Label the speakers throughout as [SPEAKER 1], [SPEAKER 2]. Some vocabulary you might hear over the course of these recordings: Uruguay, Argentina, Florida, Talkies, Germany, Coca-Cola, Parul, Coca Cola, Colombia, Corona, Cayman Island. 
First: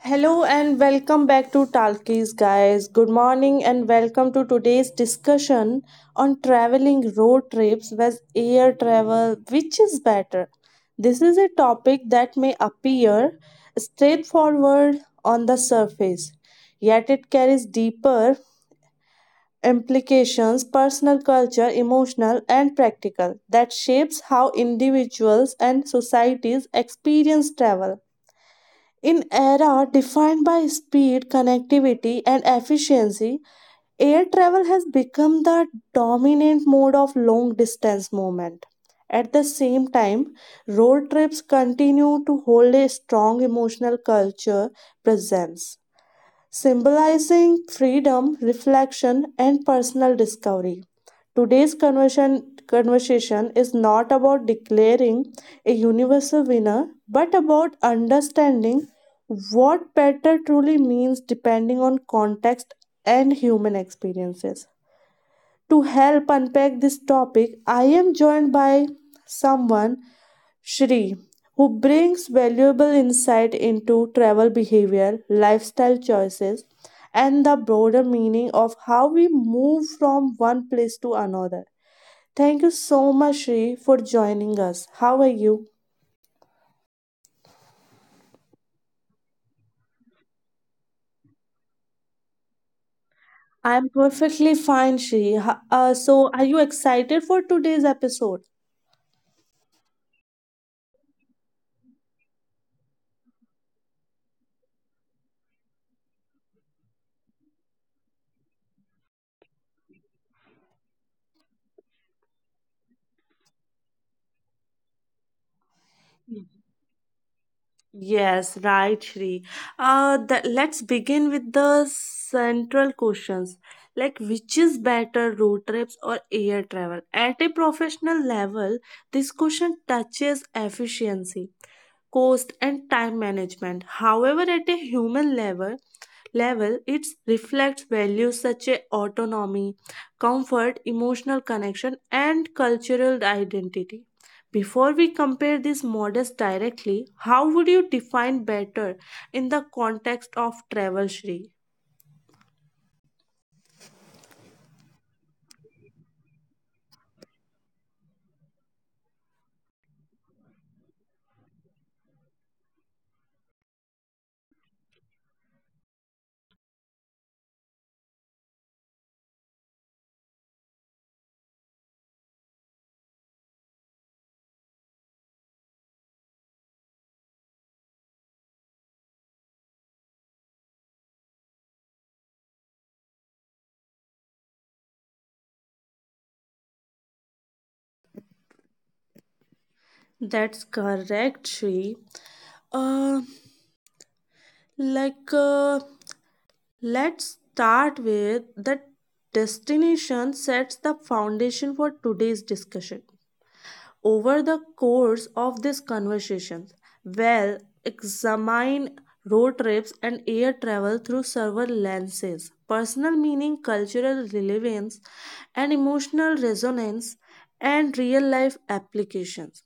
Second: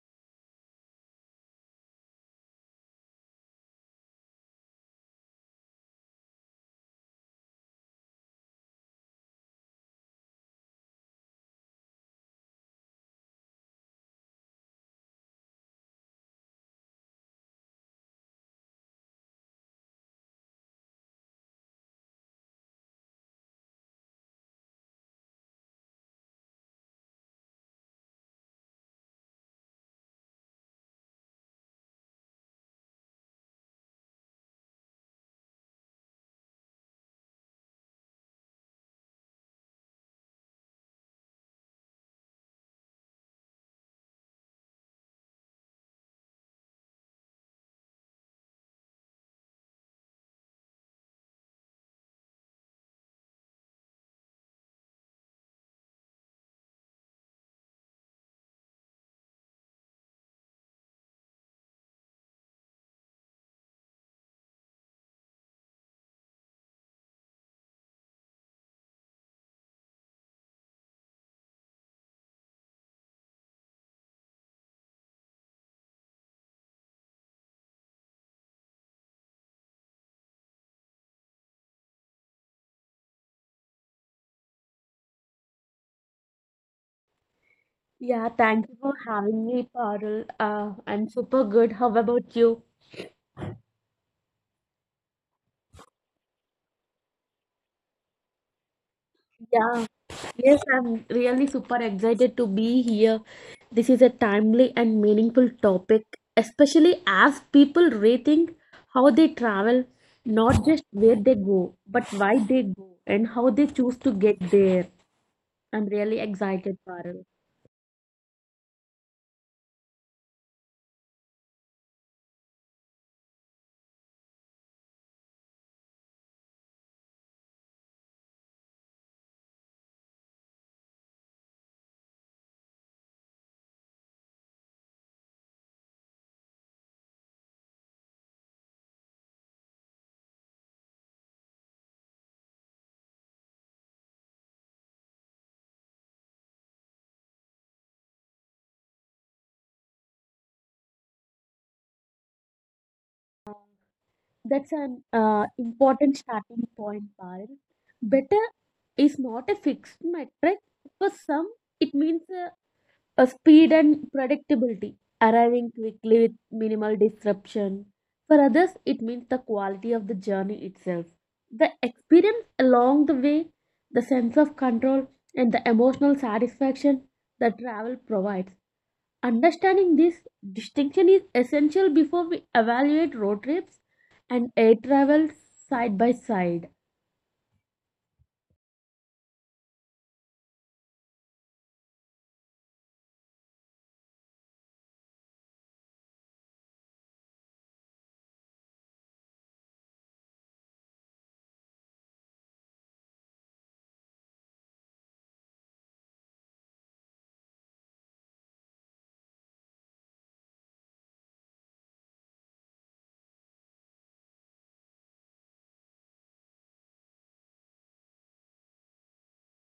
[SPEAKER 1] Hello and welcome back to Talkies, guys. Good morning and welcome to today's discussion on traveling road trips versus air travel. Which is better? This is a topic that may appear straightforward on the surface, yet it carries deeper implications personal, culture, emotional, and practical that shapes how individuals and societies experience travel. In era defined by speed, connectivity, and efficiency, air travel has become the dominant mode of long distance movement. At the same time, road trips continue to hold a strong emotional culture presence symbolizing freedom, reflection, and personal discovery. Today's conversation is not about declaring a universal winner, but about understanding what better truly means depending on context and human experiences. To help unpack this topic, I am joined by someone, Shri, who brings valuable insight into travel behavior, lifestyle choices, and the broader meaning of how we move from one place to another. Thank you so much, Shri, for joining us. How are you?
[SPEAKER 2] Yeah, thank you for having me, Parul. I'm super good. How about you?
[SPEAKER 1] I'm perfectly fine, Shri. So, are you excited for
[SPEAKER 2] Yeah,
[SPEAKER 1] today's episode?
[SPEAKER 2] yes, I'm really super excited to be here. This is a timely and meaningful topic, especially as people rethink how they travel, not just where they go, but why they go and how they choose to get there. I'm really excited, Parul.
[SPEAKER 1] Yes, right, Shri. Let's begin with the central questions like which is better, road trips or air travel? At a professional level, this question touches efficiency cost and time management. However, at a human level, it reflects values such as autonomy, comfort, emotional connection, and cultural identity. Before we compare these models directly, how would you define better in the context of travel, Shri?
[SPEAKER 2] That's an important starting point, Parul. Better is not a fixed metric. For some, it means a speed and predictability, arriving quickly with minimal disruption. For others, it means the quality of the journey itself, the experience along the way, the sense of control, and the emotional satisfaction that travel provides. Understanding this distinction is essential before we evaluate road trips and air travel side by side.
[SPEAKER 1] That's correct, Shri. Uh, like. Uh, Let's start with the destination sets the foundation for today's discussion. Over the course of this conversation, we'll examine road trips and air travel through several lenses personal meaning, cultural relevance, and emotional resonance, and real life applications.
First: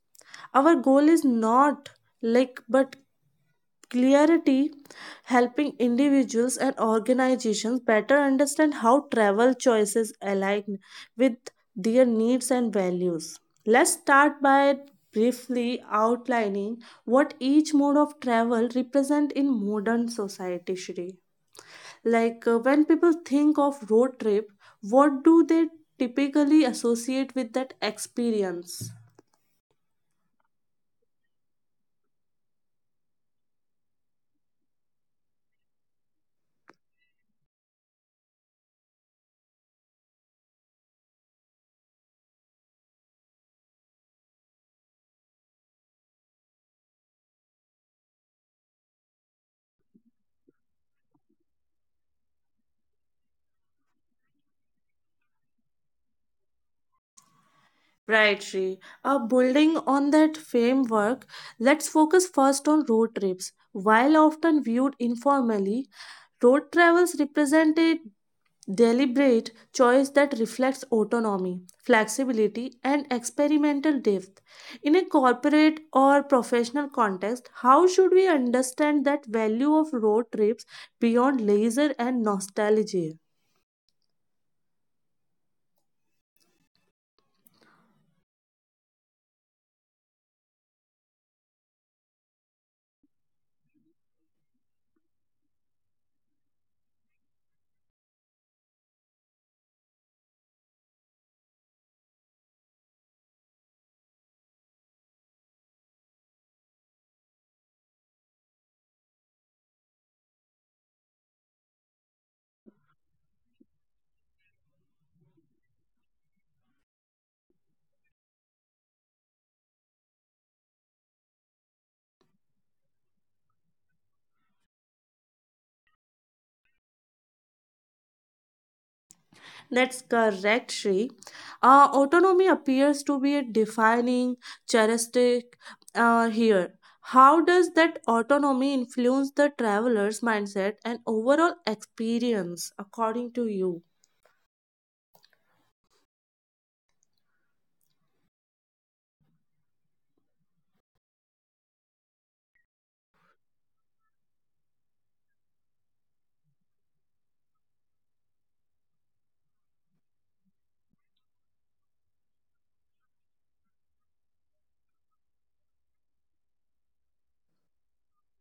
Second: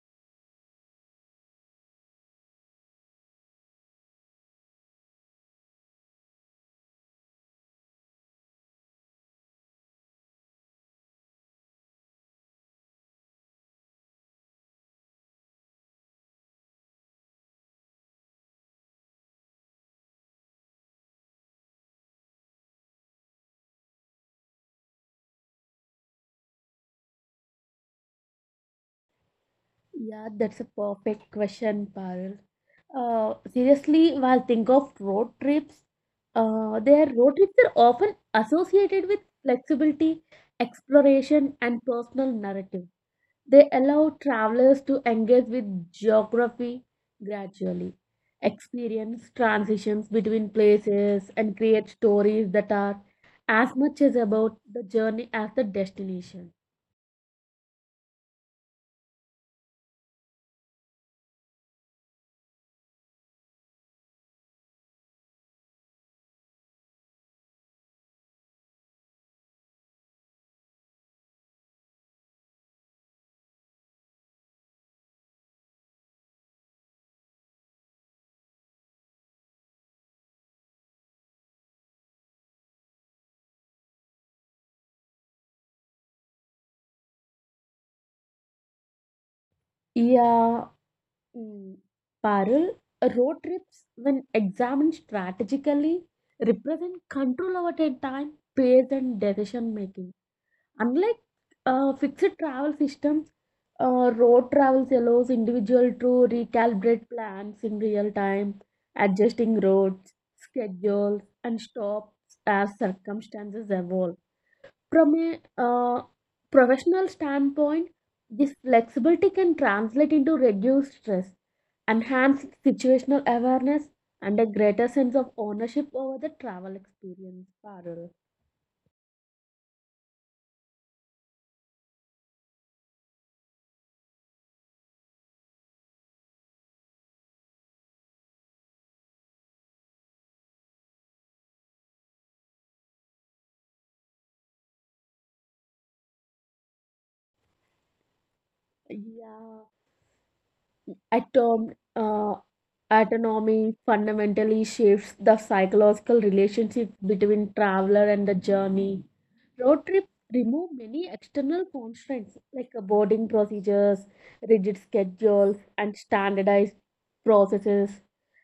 [SPEAKER 1] Our goal is not like but clarity, helping individuals and organizations better understand how travel choices align with their needs and values. Let's start by briefly outlining what each mode of travel represent in modern society Shri. Like when people think of road trip, what do they typically associate with that experience?
[SPEAKER 2] Yeah, that's a perfect question, Parul. Seriously, while think of road trips, their road trips are often associated with flexibility, exploration, and personal narrative. They allow travelers to engage with geography gradually, experience transitions between places, and create stories that are as much as about the journey as the destination.
[SPEAKER 1] Right, Shri. Building on that framework, let's focus first on road trips. While often viewed informally, road travels represent a deliberate choice that reflects autonomy, flexibility, and experimental depth. In a corporate or professional context, how should we understand that value of road trips beyond leisure and nostalgia?
[SPEAKER 2] Yeah. Mm. Parul, road trips, when examined strategically, represent control over their time, pace, and decision making. Unlike fixed travel systems, road travels allows individual to recalibrate plans in real time, adjusting routes, schedules, and stops as circumstances evolve from a professional standpoint. This flexibility can translate into reduced stress, enhanced situational awareness, and a greater sense of ownership over the travel experience, Parul.
[SPEAKER 1] That's correct, Shri. Autonomy appears to be a defining characteristic here. How does that autonomy influence the traveler's mindset and overall experience, according to you?
[SPEAKER 2] Yeah, I termed, autonomy fundamentally shifts the psychological relationship between traveler and the journey. Road trips remove many external constraints like boarding procedures, rigid schedules, and standardized processes.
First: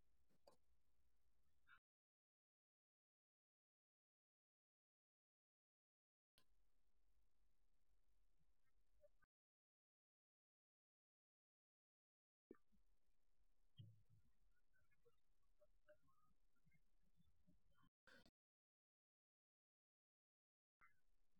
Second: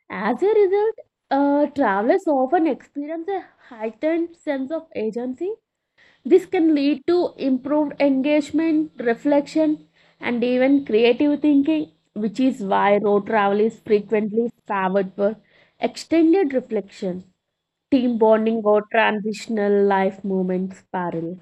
[SPEAKER 2] As a result, travelers often experience a heightened sense of agency. This can lead to improved engagement, reflection, and even creative thinking, which is why road travel is frequently favored for extended reflection, team bonding, or transitional life moments parallel.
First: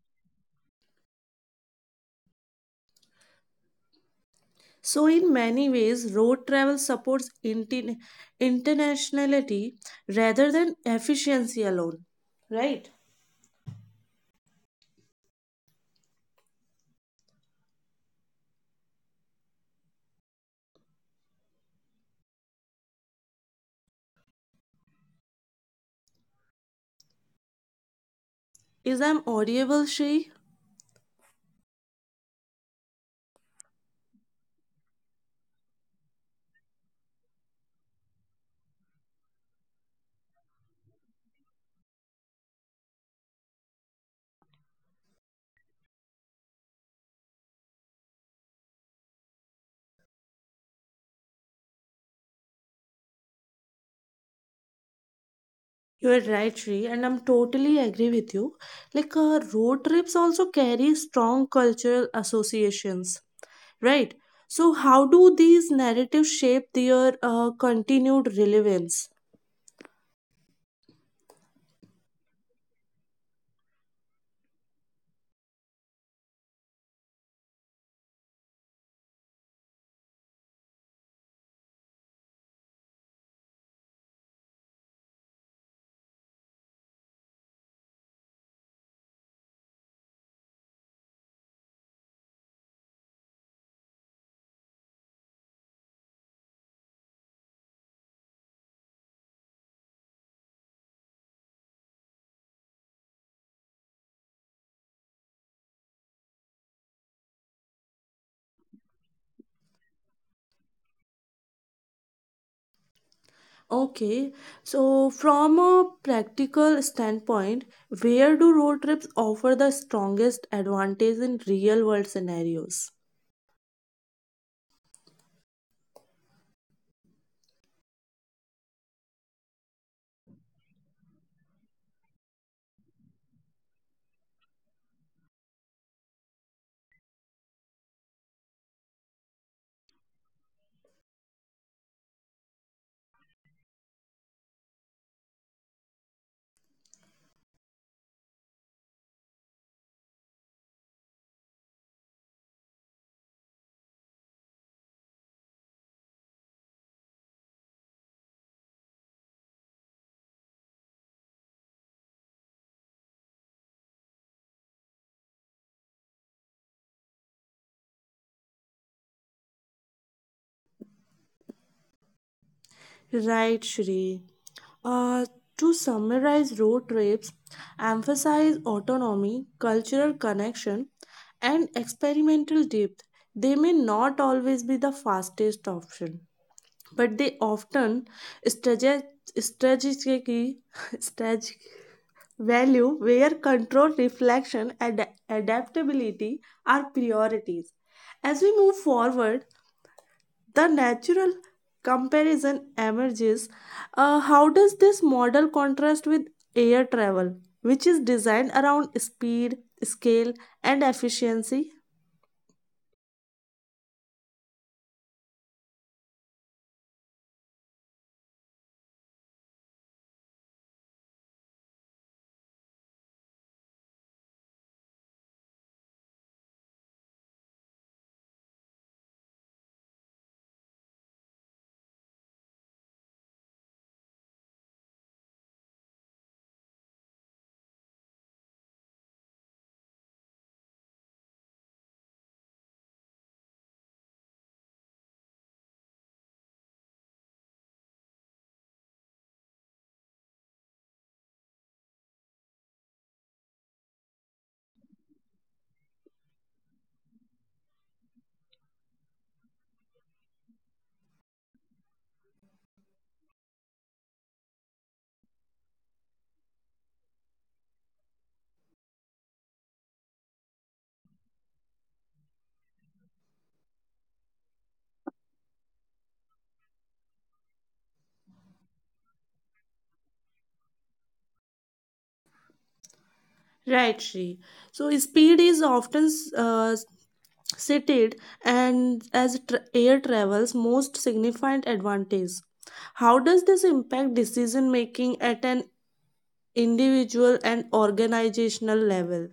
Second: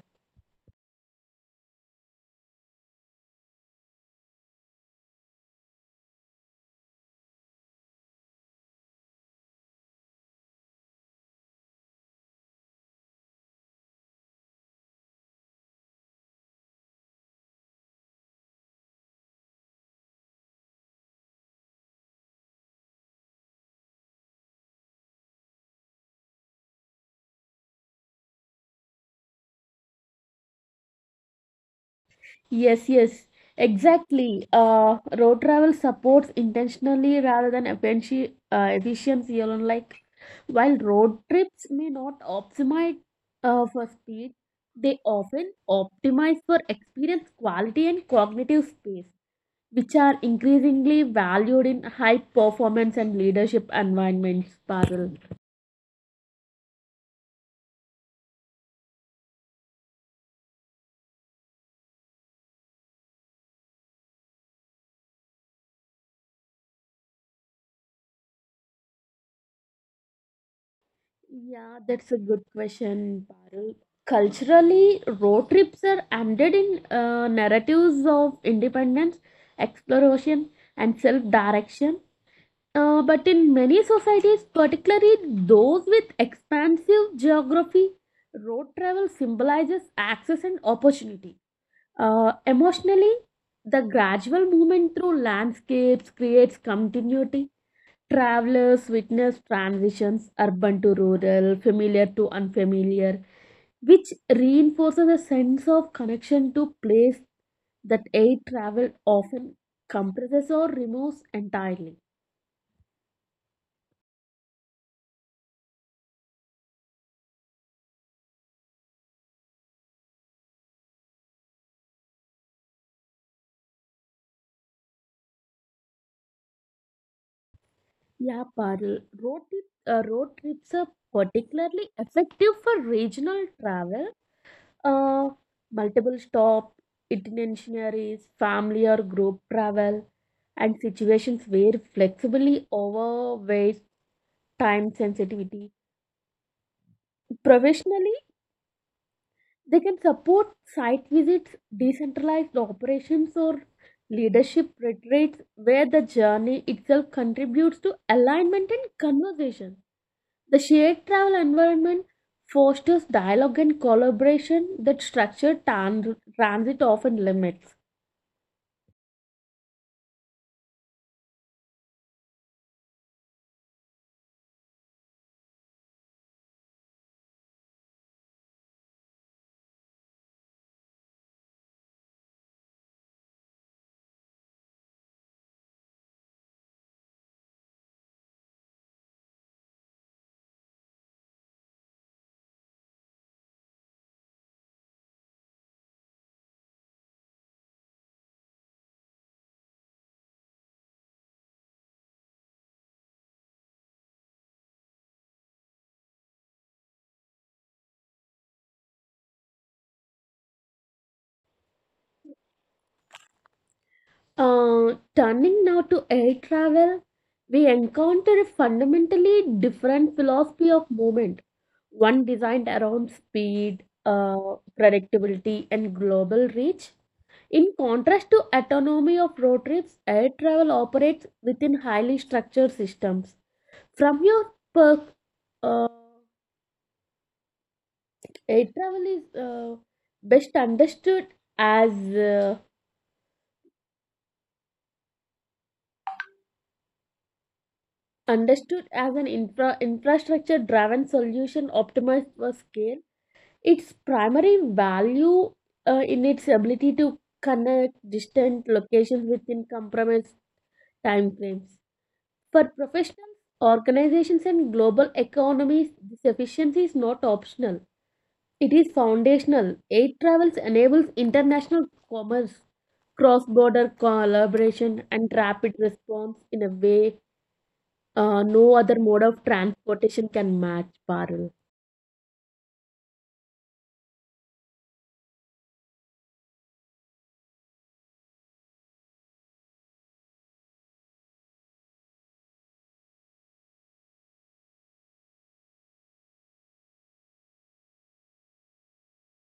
[SPEAKER 1] So, in many ways, road travel supports internationality rather than efficiency alone, right? Is I'm audible, Shri?
[SPEAKER 2] Yes, exactly. Road travel supports intentionally rather than efficiency alone. Like, while road trips may not optimize for speed, they often optimize for experience quality and cognitive space, which are increasingly valued in high performance and leadership environments, Parul.
[SPEAKER 1] You're right, Shri, and I'm totally agree with you. Like, road trips also carry strong cultural associations, right? So, how do these narratives shape their continued relevance?
[SPEAKER 2] Yeah, that's a good question, Parul. Culturally, road trips are embedded in narratives of independence, exploration, and self-direction. But in many societies, particularly those with expansive geography, road travel symbolizes access and opportunity. Emotionally, the gradual movement through landscapes creates continuity. Travelers witness transitions urban to rural, familiar to unfamiliar, which reinforces a sense of connection to place that air travel often compresses or removes entirely.
[SPEAKER 1] Okay, so from a practical standpoint, where do road trips offer the strongest advantage in real world scenarios?
[SPEAKER 2] Parul, road trips are particularly effective for regional travel. Uh, Multiple stop, itineraries, family or group travel, and situations where flexibly overweight time sensitivity. Professionally, they can support site visits, decentralized operations, or leadership retreats where the journey itself contributes to alignment and conversation. The shared travel environment fosters dialogue and collaboration that transit often limits.
[SPEAKER 1] Right, Shri. Uh, to summarize road trips, emphasize autonomy, cultural connection, and experimental depth. They may not always be the fastest option, but they often strate- strategically strategic value where control, reflection, and adaptability are priorities. As we move forward, the natural comparison emerges. How does this model contrast with air travel, which is designed around speed, scale, and efficiency?
[SPEAKER 2] Turning now to air travel, we encounter a fundamentally different philosophy of movement, one designed around speed, predictability, and global reach. In contrast to autonomy of road trips, air travel operates within highly structured systems. From your perk, uh, air travel is best as uh, understood as an infrastructure driven solution optimized for scale. Its primary value in its ability to connect distant locations within compromised time frames. For professionals, organizations, and global economies, this efficiency is not optional. It is foundational. Air travels enables international commerce, cross-border collaboration, and rapid response in a way no other mode of transportation can match, Parul.
[SPEAKER 1] Right, Shri. So, speed is often uh, cited and as air travel's most significant advantage. How does this impact decision making at an individual and organizational level?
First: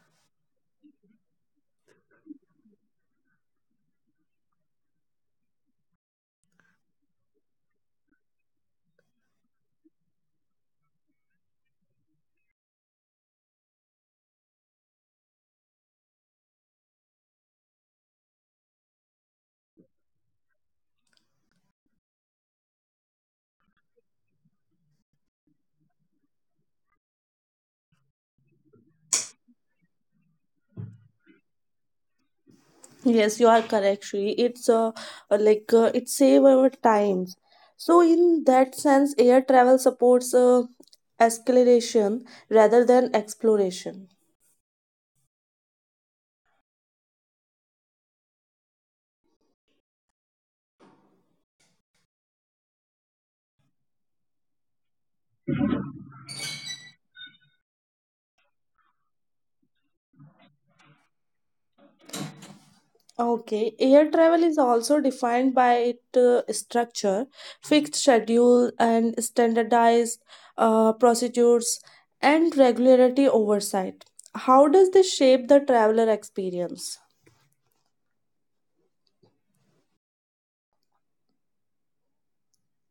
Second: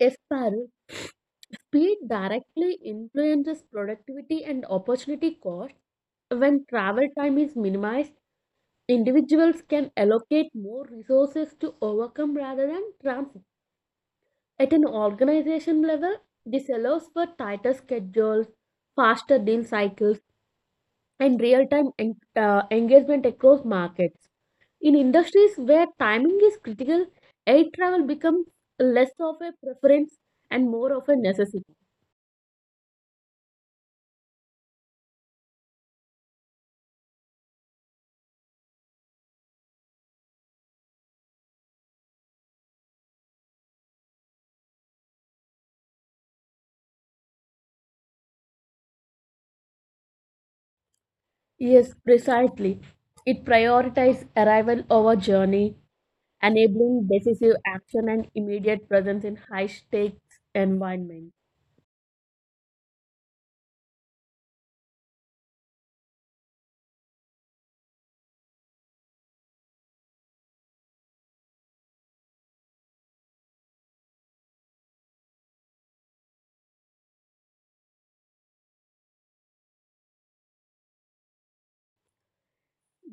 [SPEAKER 2] Yes, Parul. Speed directly influences productivity and opportunity cost. When travel time is minimized, individuals can allocate more resources to overcome rather than transit. At an organization level, this allows for tighter schedules, faster deal cycles, and real time engagement across markets. In industries where timing is critical, air travel becomes less of a preference and more of a necessity.
[SPEAKER 1] Yes, you are correct, Shri. It save our times. So in that sense, air travel supports acceleration rather than exploration.
[SPEAKER 2] Yes, precisely. It prioritizes arrival over journey, enabling decisive action and immediate presence in high-stakes environment.
[SPEAKER 1] Okay, air travel is also defined by its structure, fixed schedule, and standardized procedures and regularity oversight. How does this shape the traveler experience?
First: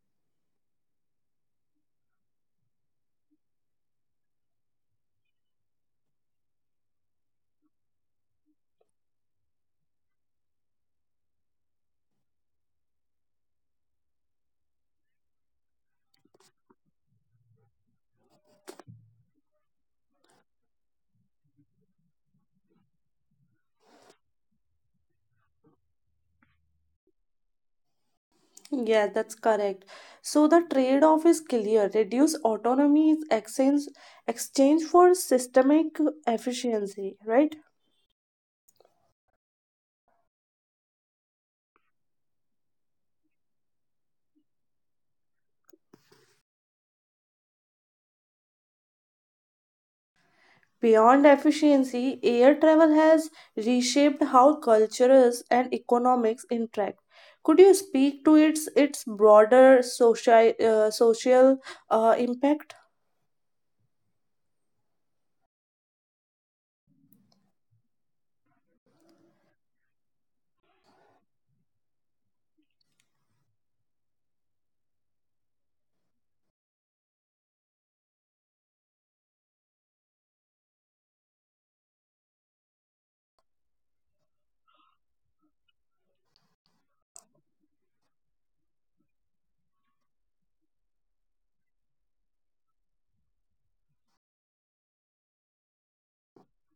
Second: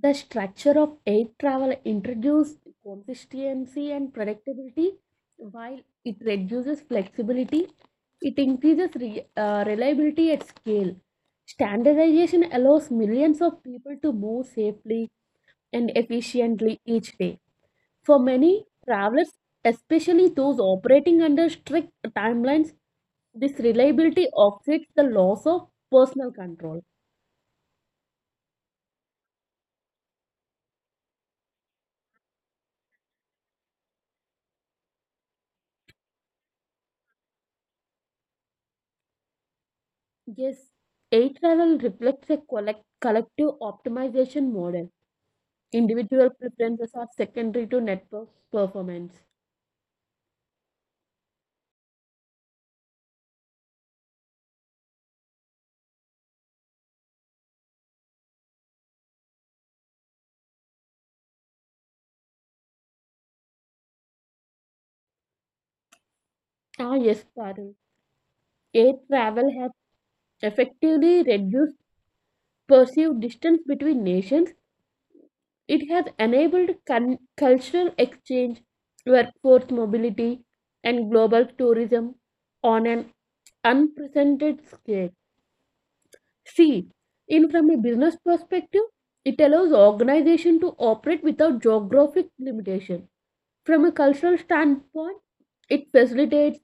[SPEAKER 2] The structure of air travel introduces consistency and predictability, while it reduces flexibility. It increases reliability at scale. Standardization allows millions of people to move safely and efficiently each day. For many travelers, especially those operating under strict timelines, this reliability offsets the loss of personal control.
[SPEAKER 1] Yeah, that's correct. So the trade-off is clear. Reduce autonomy is exchange for systemic efficiency, right?
[SPEAKER 2] Yes, air travel reflects a collective optimization model. Individual preferences are secondary to network performance.
[SPEAKER 1] Beyond efficiency, air travel has reshaped how cultures and economics interact. Could you speak to its broader social social impact?
[SPEAKER 2] Ah, yes, Parul. Air travel has effectively reduced perceived distance between nations. It has enabled cultural exchange, workforce mobility, and global tourism on an unprecedented scale. See, in from a business perspective, it allows organization to operate without geographic limitation. From a cultural standpoint, it facilitates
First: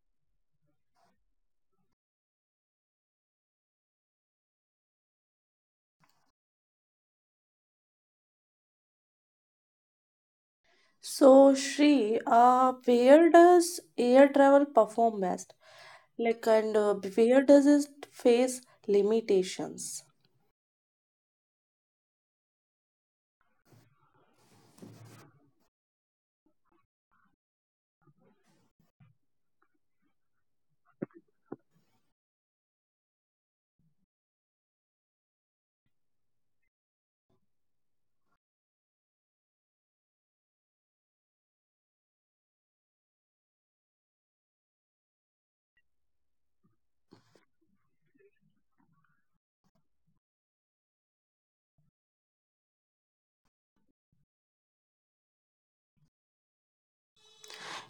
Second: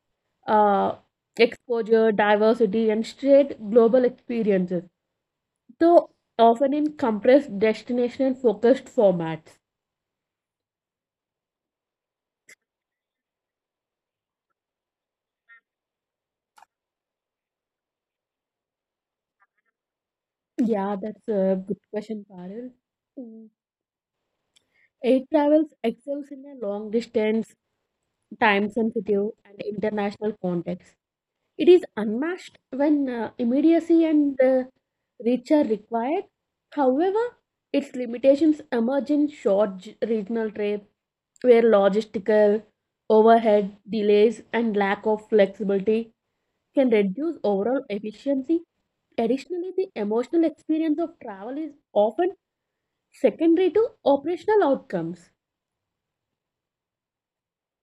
[SPEAKER 2] uh, exposure, diversity, and shared global experiences, though often in compressed destination-focused formats.
[SPEAKER 1] So, Shri, where does air travel perform best? Like, and where does it face limitations?
[SPEAKER 2] Yeah, that's a good question, Parul. Mm. Air travels excels in a long distance, time sensitive, and international context. It is unmatched when immediacy and reach are required. However, its limitations emerge in regional trade, where logistical overhead, delays, and lack of flexibility can reduce overall efficiency. Additionally, the emotional experience of travel is often secondary to operational outcomes.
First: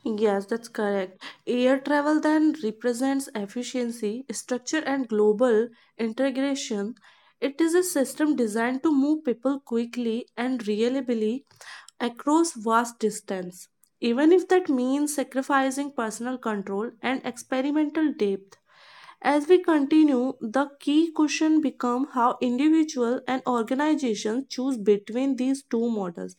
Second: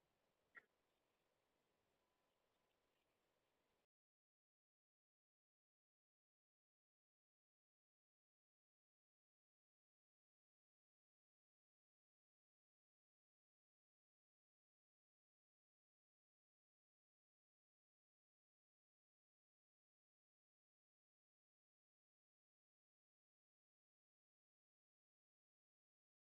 [SPEAKER 1] Yes, that's correct. Air travel then represents efficiency, structure, and global integration. It is a system designed to move people quickly and reliably across vast distance, even if that means sacrificing personal control and experimental depth. As we continue, the key question becomes how individuals and organizations choose between these two models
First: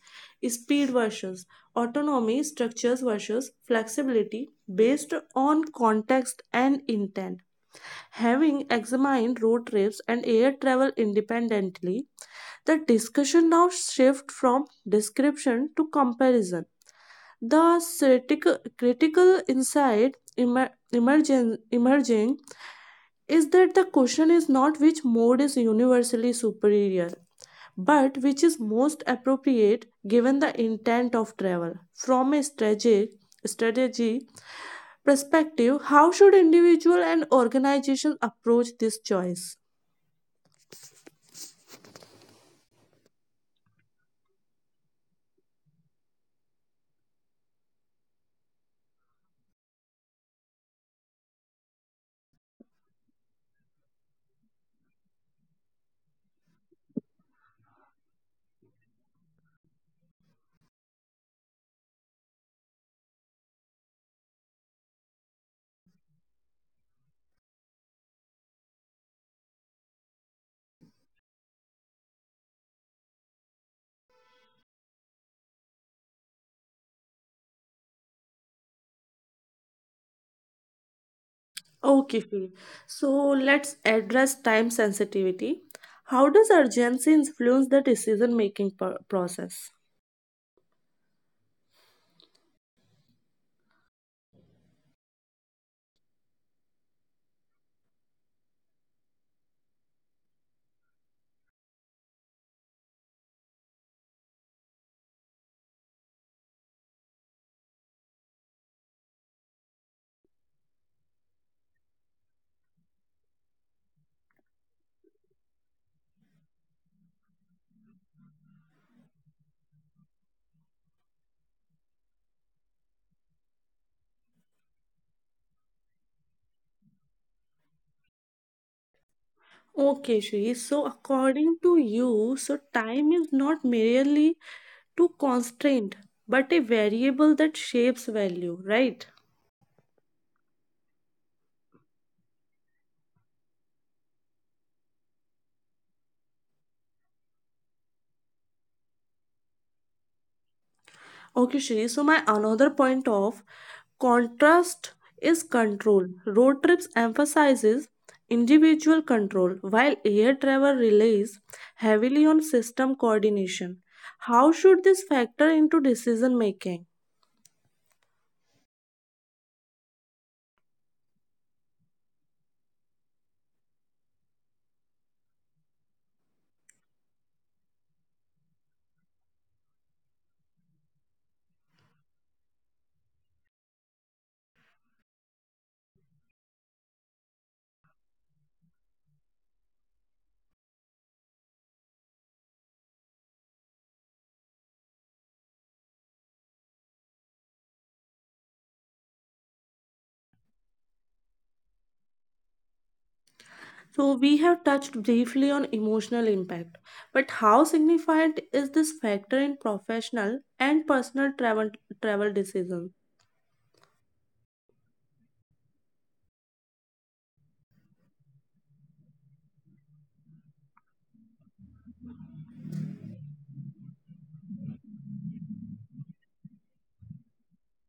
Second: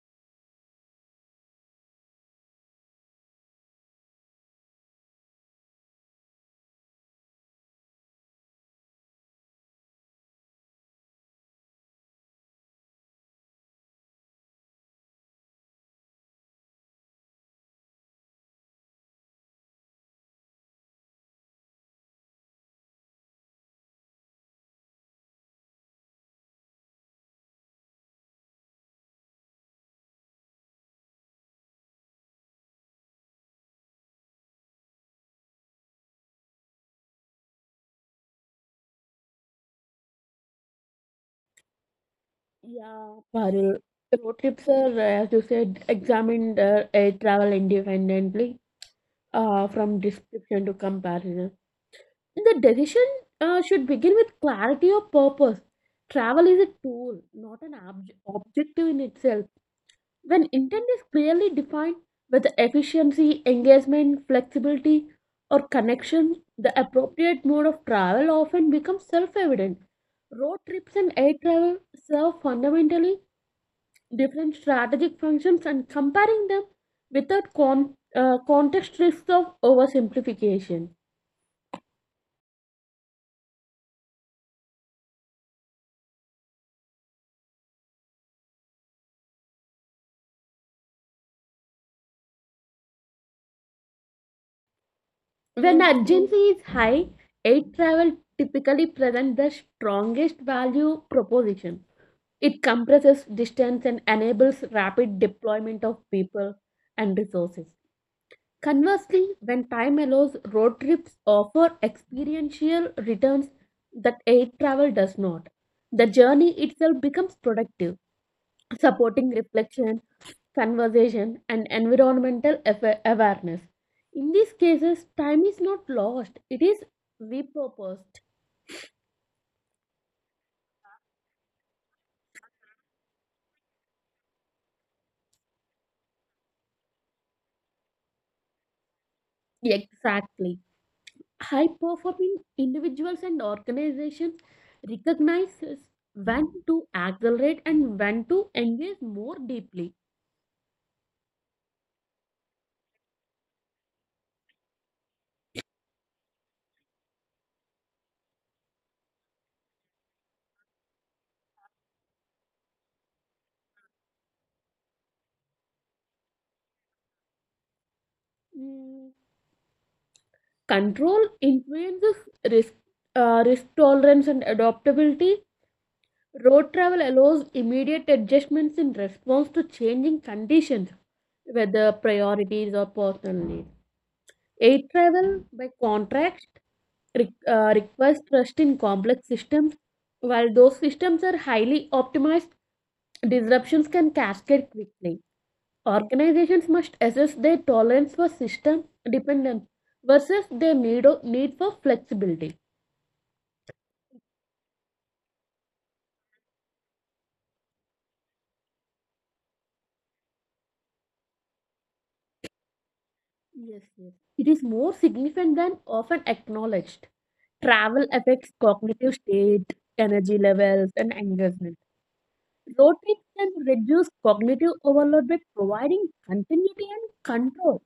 [SPEAKER 1] speed versus autonomy, structures versus flexibility based on context and intent. Having examined road trips and air travel independently, the discussion now shifts from description to comparison. The critical insight emerging is that the question is not which mode is universally superior, but which is most appropriate given the intent of travel. From a strategy perspective, how should individual and organization approach this choice?
[SPEAKER 2] Yeah, Parul. Road trips are, as you said, examined air travel independently, from description to comparison. The decision should begin with clarity of purpose. Travel is a tool, not an objective in itself. When intent is clearly defined with efficiency, engagement, flexibility, or connection, the appropriate mode of travel often becomes self evident. Road trips and air travel serve fundamentally different strategic functions, and comparing them without context risks of oversimplification.
[SPEAKER 1] Okay, Fi. So let's address time sensitivity. How does urgency influence the decision making process?
[SPEAKER 2] When urgency is high, air travel typically presents the strongest value proposition. It compresses distance and enables rapid deployment of people and resources. Conversely, when time allows, road trips offer experiential returns that air travel does not. The journey itself becomes productive, supporting reflection, conversation, and environmental awareness. In these cases, time is not lost, it is repurposed.
[SPEAKER 1] Okay, Shri. So, according to you, so time is not merely to constraint, but a variable that shapes value, right?
[SPEAKER 2] Exactly. High performing individuals and organizations recognizes when to accelerate and when to engage more deeply.
[SPEAKER 1] Okay, Shri. So, my another point of contrast is control. Road trips emphasizes individual control, while air travel relies heavily on system coordination. How should this factor into decision making?
[SPEAKER 2] Control influences risk, risk tolerance and adaptability. Road travel allows immediate adjustments in response to changing conditions, whether priorities or personal needs. Air travel, by contrast, requires trust in complex systems. While those systems are highly optimized, disruptions can cascade quickly. Organizations must assess their tolerance for system dependence versus their need for flexibility.
[SPEAKER 1] So, we have touched briefly on emotional impact, but how significant is this factor in professional and personal travel decisions?
[SPEAKER 2] Yes. It is more significant than often acknowledged. Travel affects cognitive state, energy levels, and engagement. Road trips can reduce cognitive overload by providing continuity and control,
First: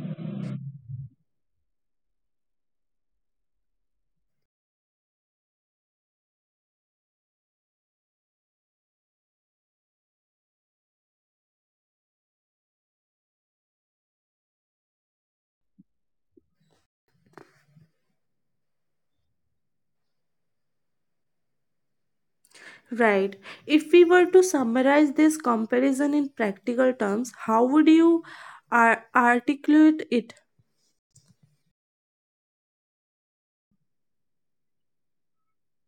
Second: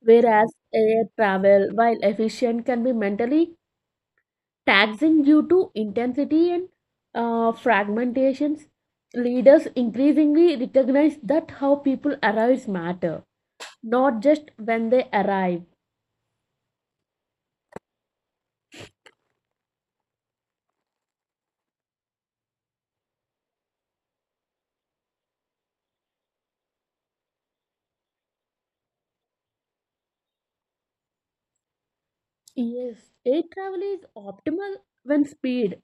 [SPEAKER 2] whereas air travel, while efficient, can be mentally taxing due to intensity and fragmentations. Leaders increasingly recognize that how people arrive matter, not just when they arrive.
[SPEAKER 1] Right. If we were to summarize this comparison in practical terms, how would you articulate it?
[SPEAKER 2] Yes, air travel is optimal when speed,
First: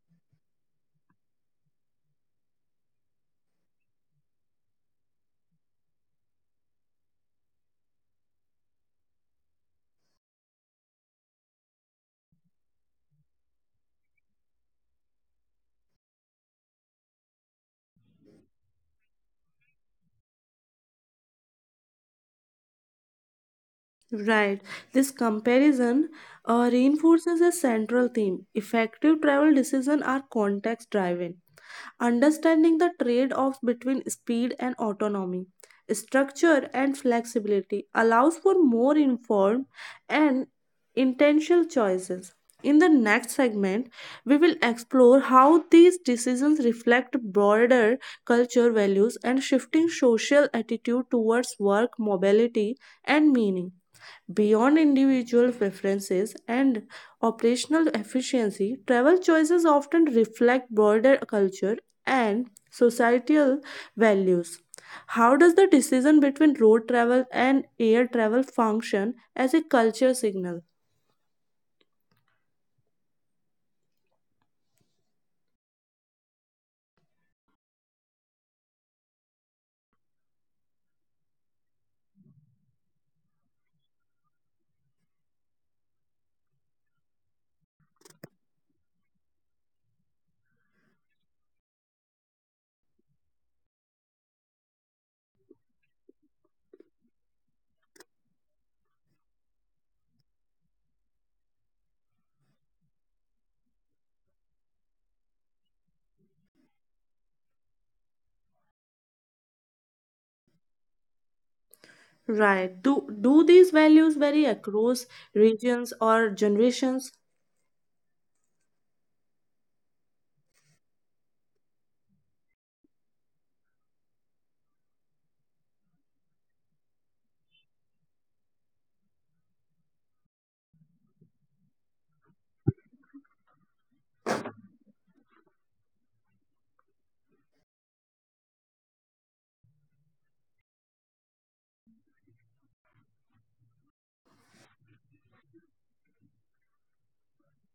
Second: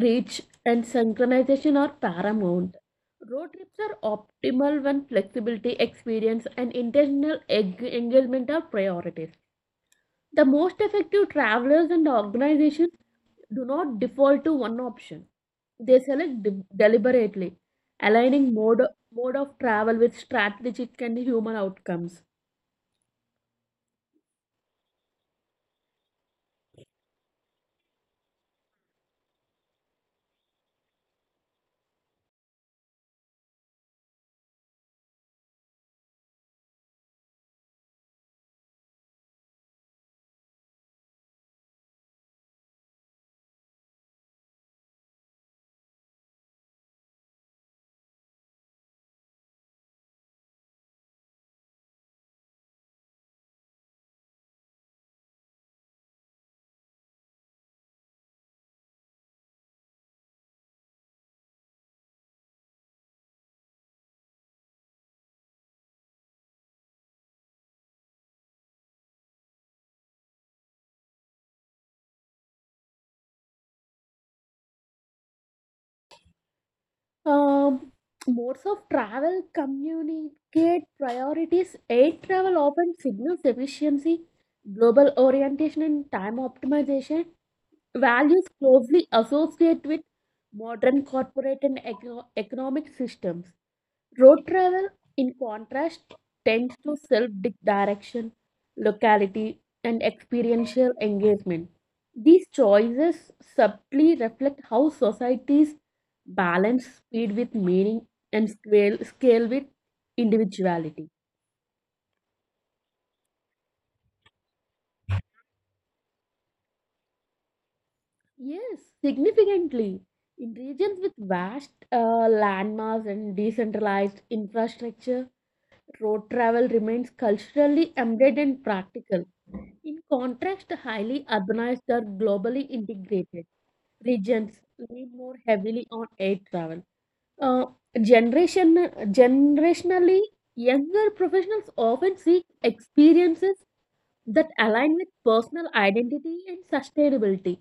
[SPEAKER 2] reach, and synchronization are paramount. Road trips are optimal when flexibility, experience, and intentional engagement are priorities. The most effective travelers and organizations do not default to one option. They select deliberately, aligning mode of travel with strategic and human outcomes.
[SPEAKER 1] Right. This comparison reinforces a central theme. Effective travel decisions are context driven, understanding the trade offs between speed and autonomy. Structure and flexibility allows for more informed and intentional choices. In the next segment, we will explore how these decisions reflect broader culture values and shifting social attitude towards work, mobility, and meaning. Beyond individual preferences and operational efficiency, travel choices often reflect broader culture and societal values. How does the decision between road travel and air travel function as a culture signal?
[SPEAKER 2] Um, Modes of travel communicate priorities. Air travel often signals efficiency, global orientation, and time optimization. Values closely associate with modern corporate and economic systems. Road travel, in contrast, tends to self direction, locality, and experiential engagement. These choices subtly reflect how societies balance speed with meaning and scale with individuality.
[SPEAKER 1] Right. Do these values vary across regions or generations?
[SPEAKER 2] Yes, significantly. In regions with vast landmass and decentralized infrastructure, road travel remains culturally embedded and practical. In contrast, highly urbanized or globally integrated regions lean more heavily on air travel. Uh, generation, Generationally, younger professionals often seek experiences that align with personal identity and sustainability,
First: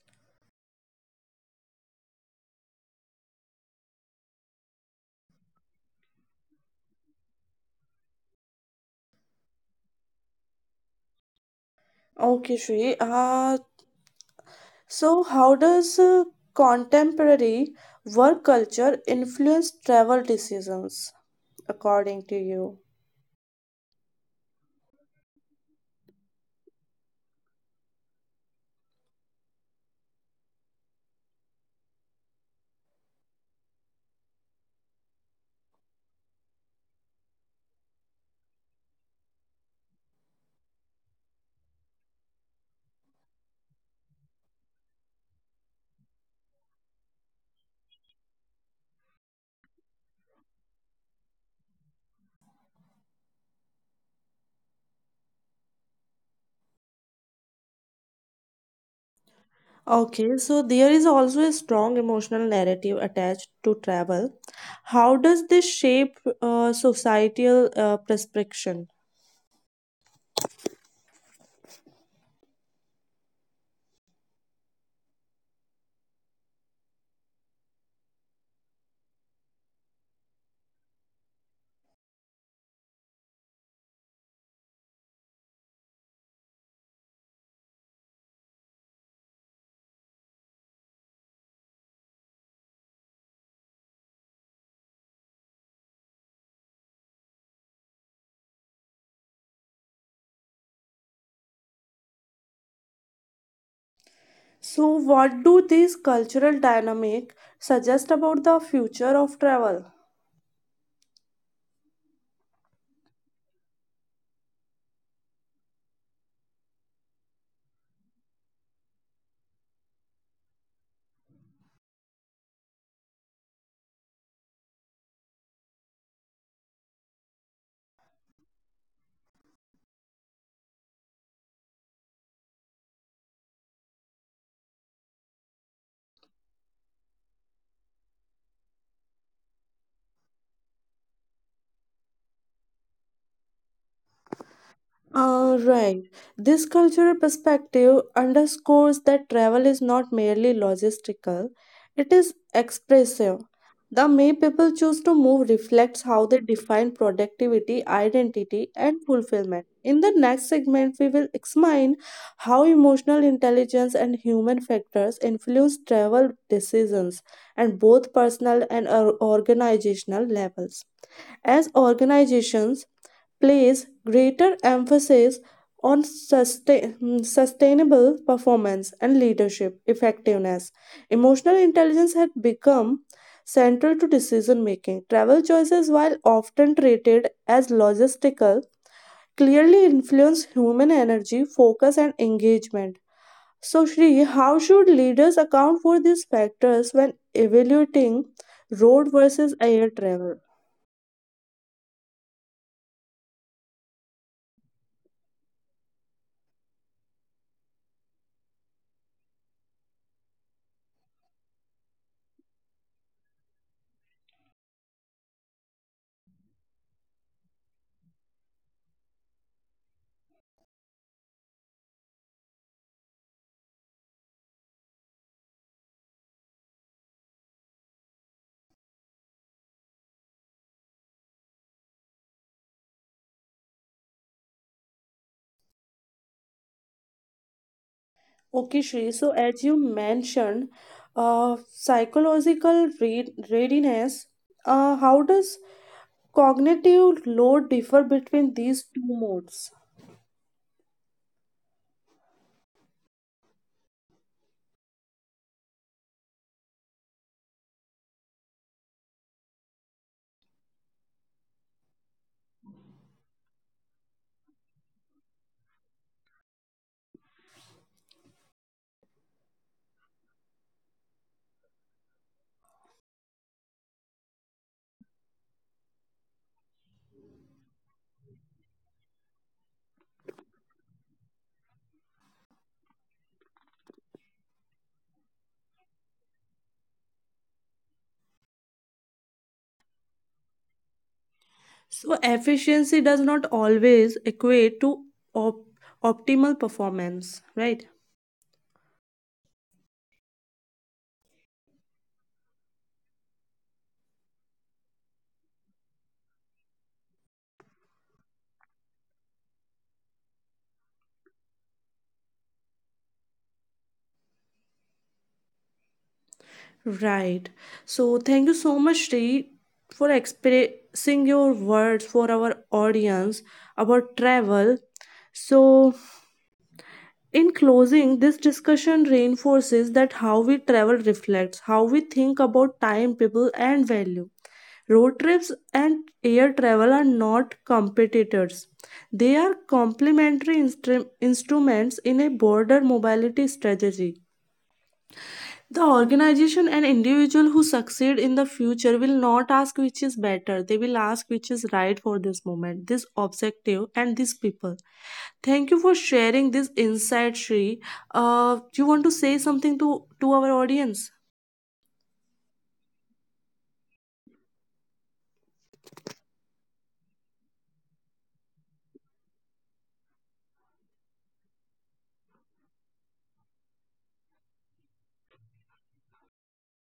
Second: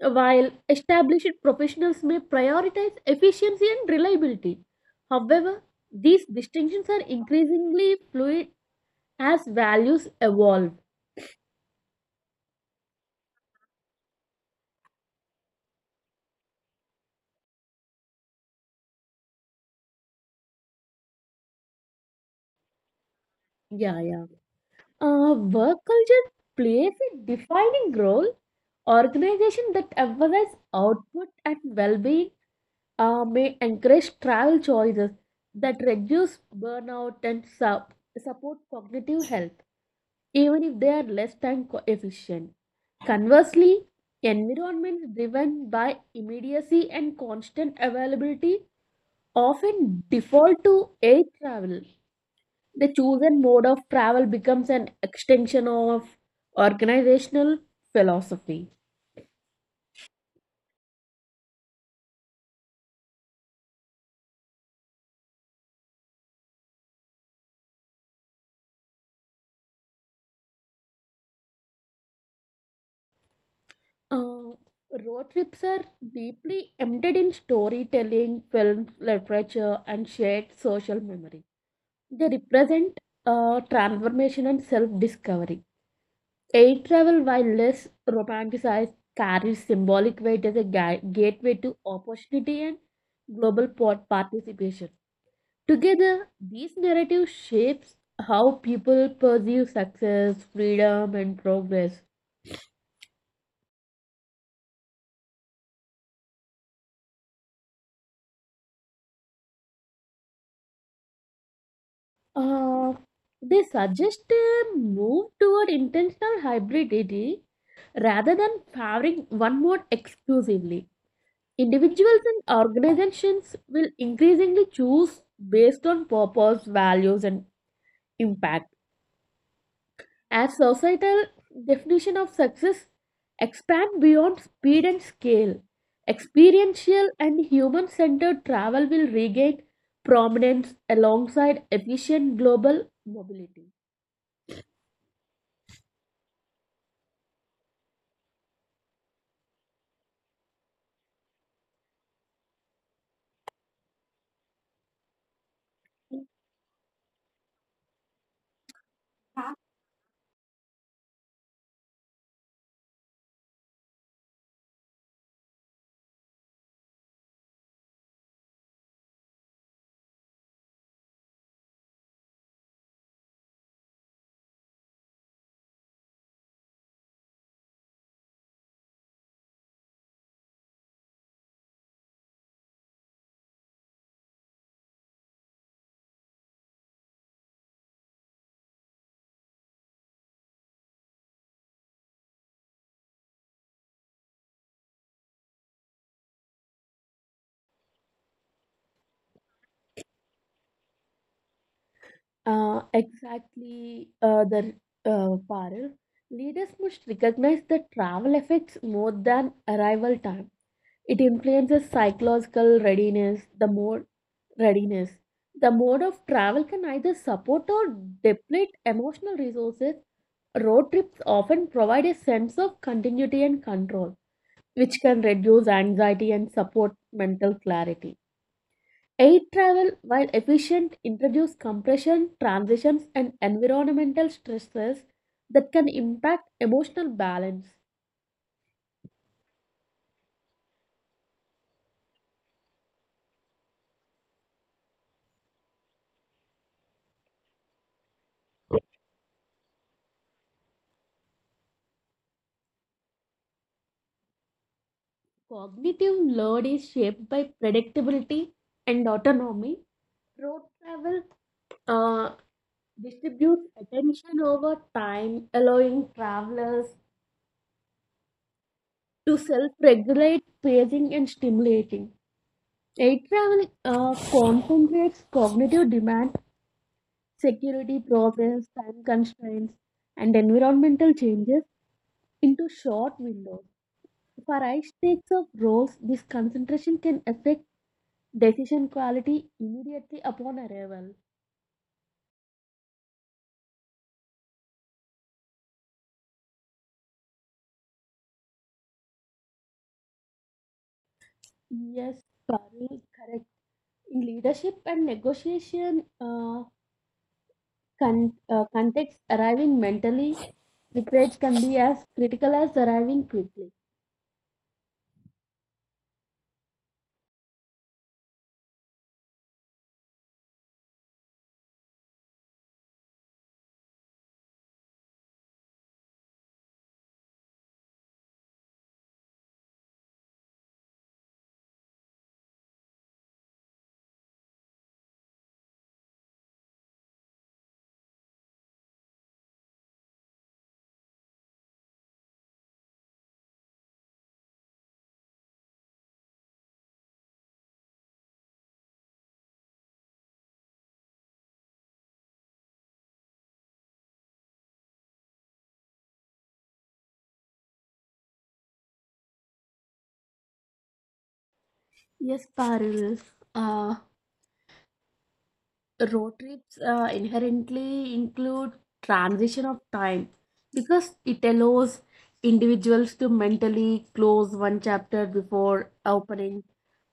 [SPEAKER 2] while established professionals may prioritize efficiency and reliability. However, these distinctions are increasingly fluid as values evolve.
[SPEAKER 1] Okay, Shri. So, how does contemporary work culture influence travel decisions, according to you?
[SPEAKER 2] Yeah. Work culture plays a defining role. Organizations that emphasize output and well-being may encourage travel choices that reduce burnout and support cognitive health, even if they are less efficient. Conversely, environments driven by immediacy and constant availability often default to air travel. The chosen mode of travel becomes an extension of organizational philosophy.
[SPEAKER 1] Okay, so there is also a strong emotional narrative attached to travel. How does this shape societal prescription?
[SPEAKER 2] Uh, Road trips are deeply embedded in storytelling, film, literature, and shared social memory. They represent transformation and self discovery. Air travel, while less romanticized, carries symbolic weight as a gateway to opportunity and participation. Together, these narratives shapes how people perceive success, freedom, and progress.
[SPEAKER 1] So, what do these cultural dynamic suggest about the future of travel?
[SPEAKER 2] Uh, they suggest a move toward intentional hybridity rather than favoring one mode exclusively. Individuals and organizations will increasingly choose based on purpose, values, and impact. As societal definition of success expand beyond speed and scale, experiential and human-centered travel will regain prominence alongside efficient global mobility.
[SPEAKER 1] Right. This cultural perspective underscores that travel is not merely logistical, it is expressive. The way people choose to move reflects how they define productivity, identity, and fulfillment. In the next segment, we will examine how emotional intelligence and human factors influence travel decisions at both personal and organizational levels. As organizations, place greater emphasis on sustainable performance and leadership effectiveness. Emotional intelligence had become central to decision making. Travel choices, while often treated as logistical, clearly influence human energy, focus, and engagement. So, Shri, how should leaders account for these factors when evaluating road versus air travel?
[SPEAKER 2] Exactly, the Parul. Leaders must recognize that travel affects more than arrival time. It influences psychological readiness. The mode of travel can either support or deplete emotional resources. Road trips often provide a sense of continuity and control, which can reduce anxiety and support mental clarity. Air travel, while efficient, introduces compression, transitions, and environmental stresses that can impact emotional balance.
[SPEAKER 1] Okay, Shri. So, as you mentioned, psychological readiness, how does cognitive load differ between these two modes?
[SPEAKER 2] Cognitive load is shaped by predictability and autonomy. Road travel uh, distributes attention over time, allowing travelers to self regulate pacing and stimulating. Air travel concentrates cognitive demand, security process, time constraints, and environmental changes into short windows. For high stakes of roles, this concentration can affect decision quality immediately upon arrival.
[SPEAKER 1] So, efficiency does not always equate to op- optimal performance, right?
[SPEAKER 2] Yes, Parul, correct. In leadership and negotiation context, arriving mentally prepared can be as critical as arriving quickly.
[SPEAKER 1] Right. So, thank you so much, Shri, for expressing your words for our audience about travel. So, in closing, this discussion reinforces that how we travel reflects how we think about time, people, and value. Road trips and air travel are not competitors. They are complementary instruments in a broader mobility strategy. The organization and individual who succeed in the future will not ask which is better, they will ask which is right for this moment, this objective, and these people. Thank you for sharing this insight, Shri. Do you want to say something to our audience?
[SPEAKER 2] Yes, Parul. Uh, Road trips inherently include transition of time because it allows individuals to mentally close one chapter before opening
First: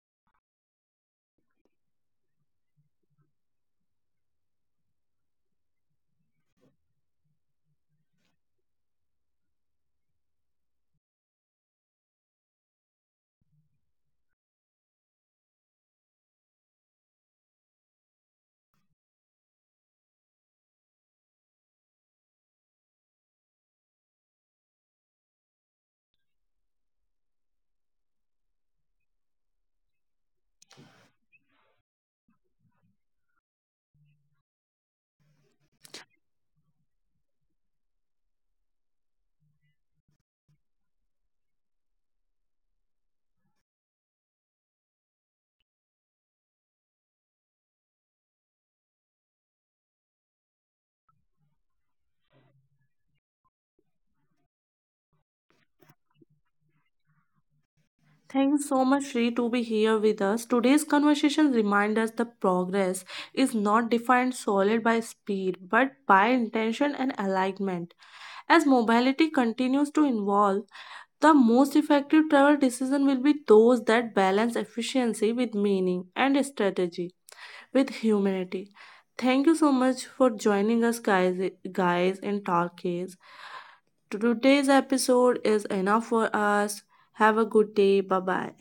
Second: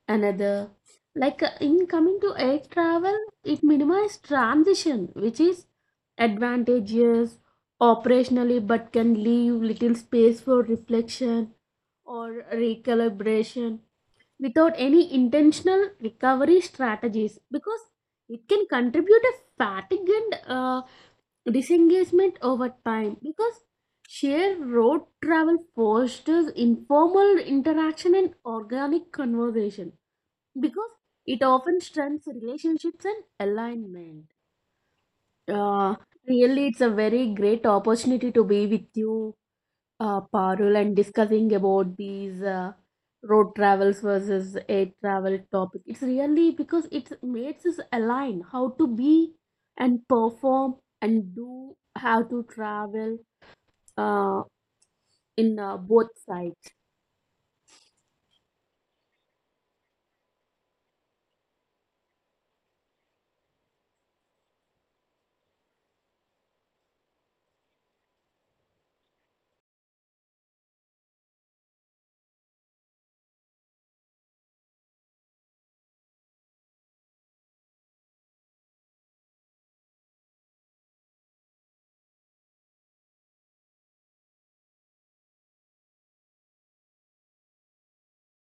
[SPEAKER 2] another, like in coming to air travel it minimizes transition, which is advantageous operationally but can leave little space for reflection or recalibration without any intentional recovery strategies, because it can contribute a fatigue and disengagement over time, because shared road travel fosters informal interaction and organic conversation, because it often strengthens relationships and alignment. Uh, Really, it's a very great opportunity to be with you, Parul, and discussing about these road travels versus air travel topic. It's really because it makes us align how to be and perform and do how to travel uh, in both sides.
[SPEAKER 1] Thanks so much, Sri, to be here with us. Today's conversation reminds us the progress is not defined solely by speed, but by intention and alignment. As mobility continues to evolve, the most effective travel decision will be those that balance efficiency with meaning and strategy with humanity. Thank you so much for joining us, guys. Guys, in Talkies. Today's episode is enough for us. Have a good day. Bye bye.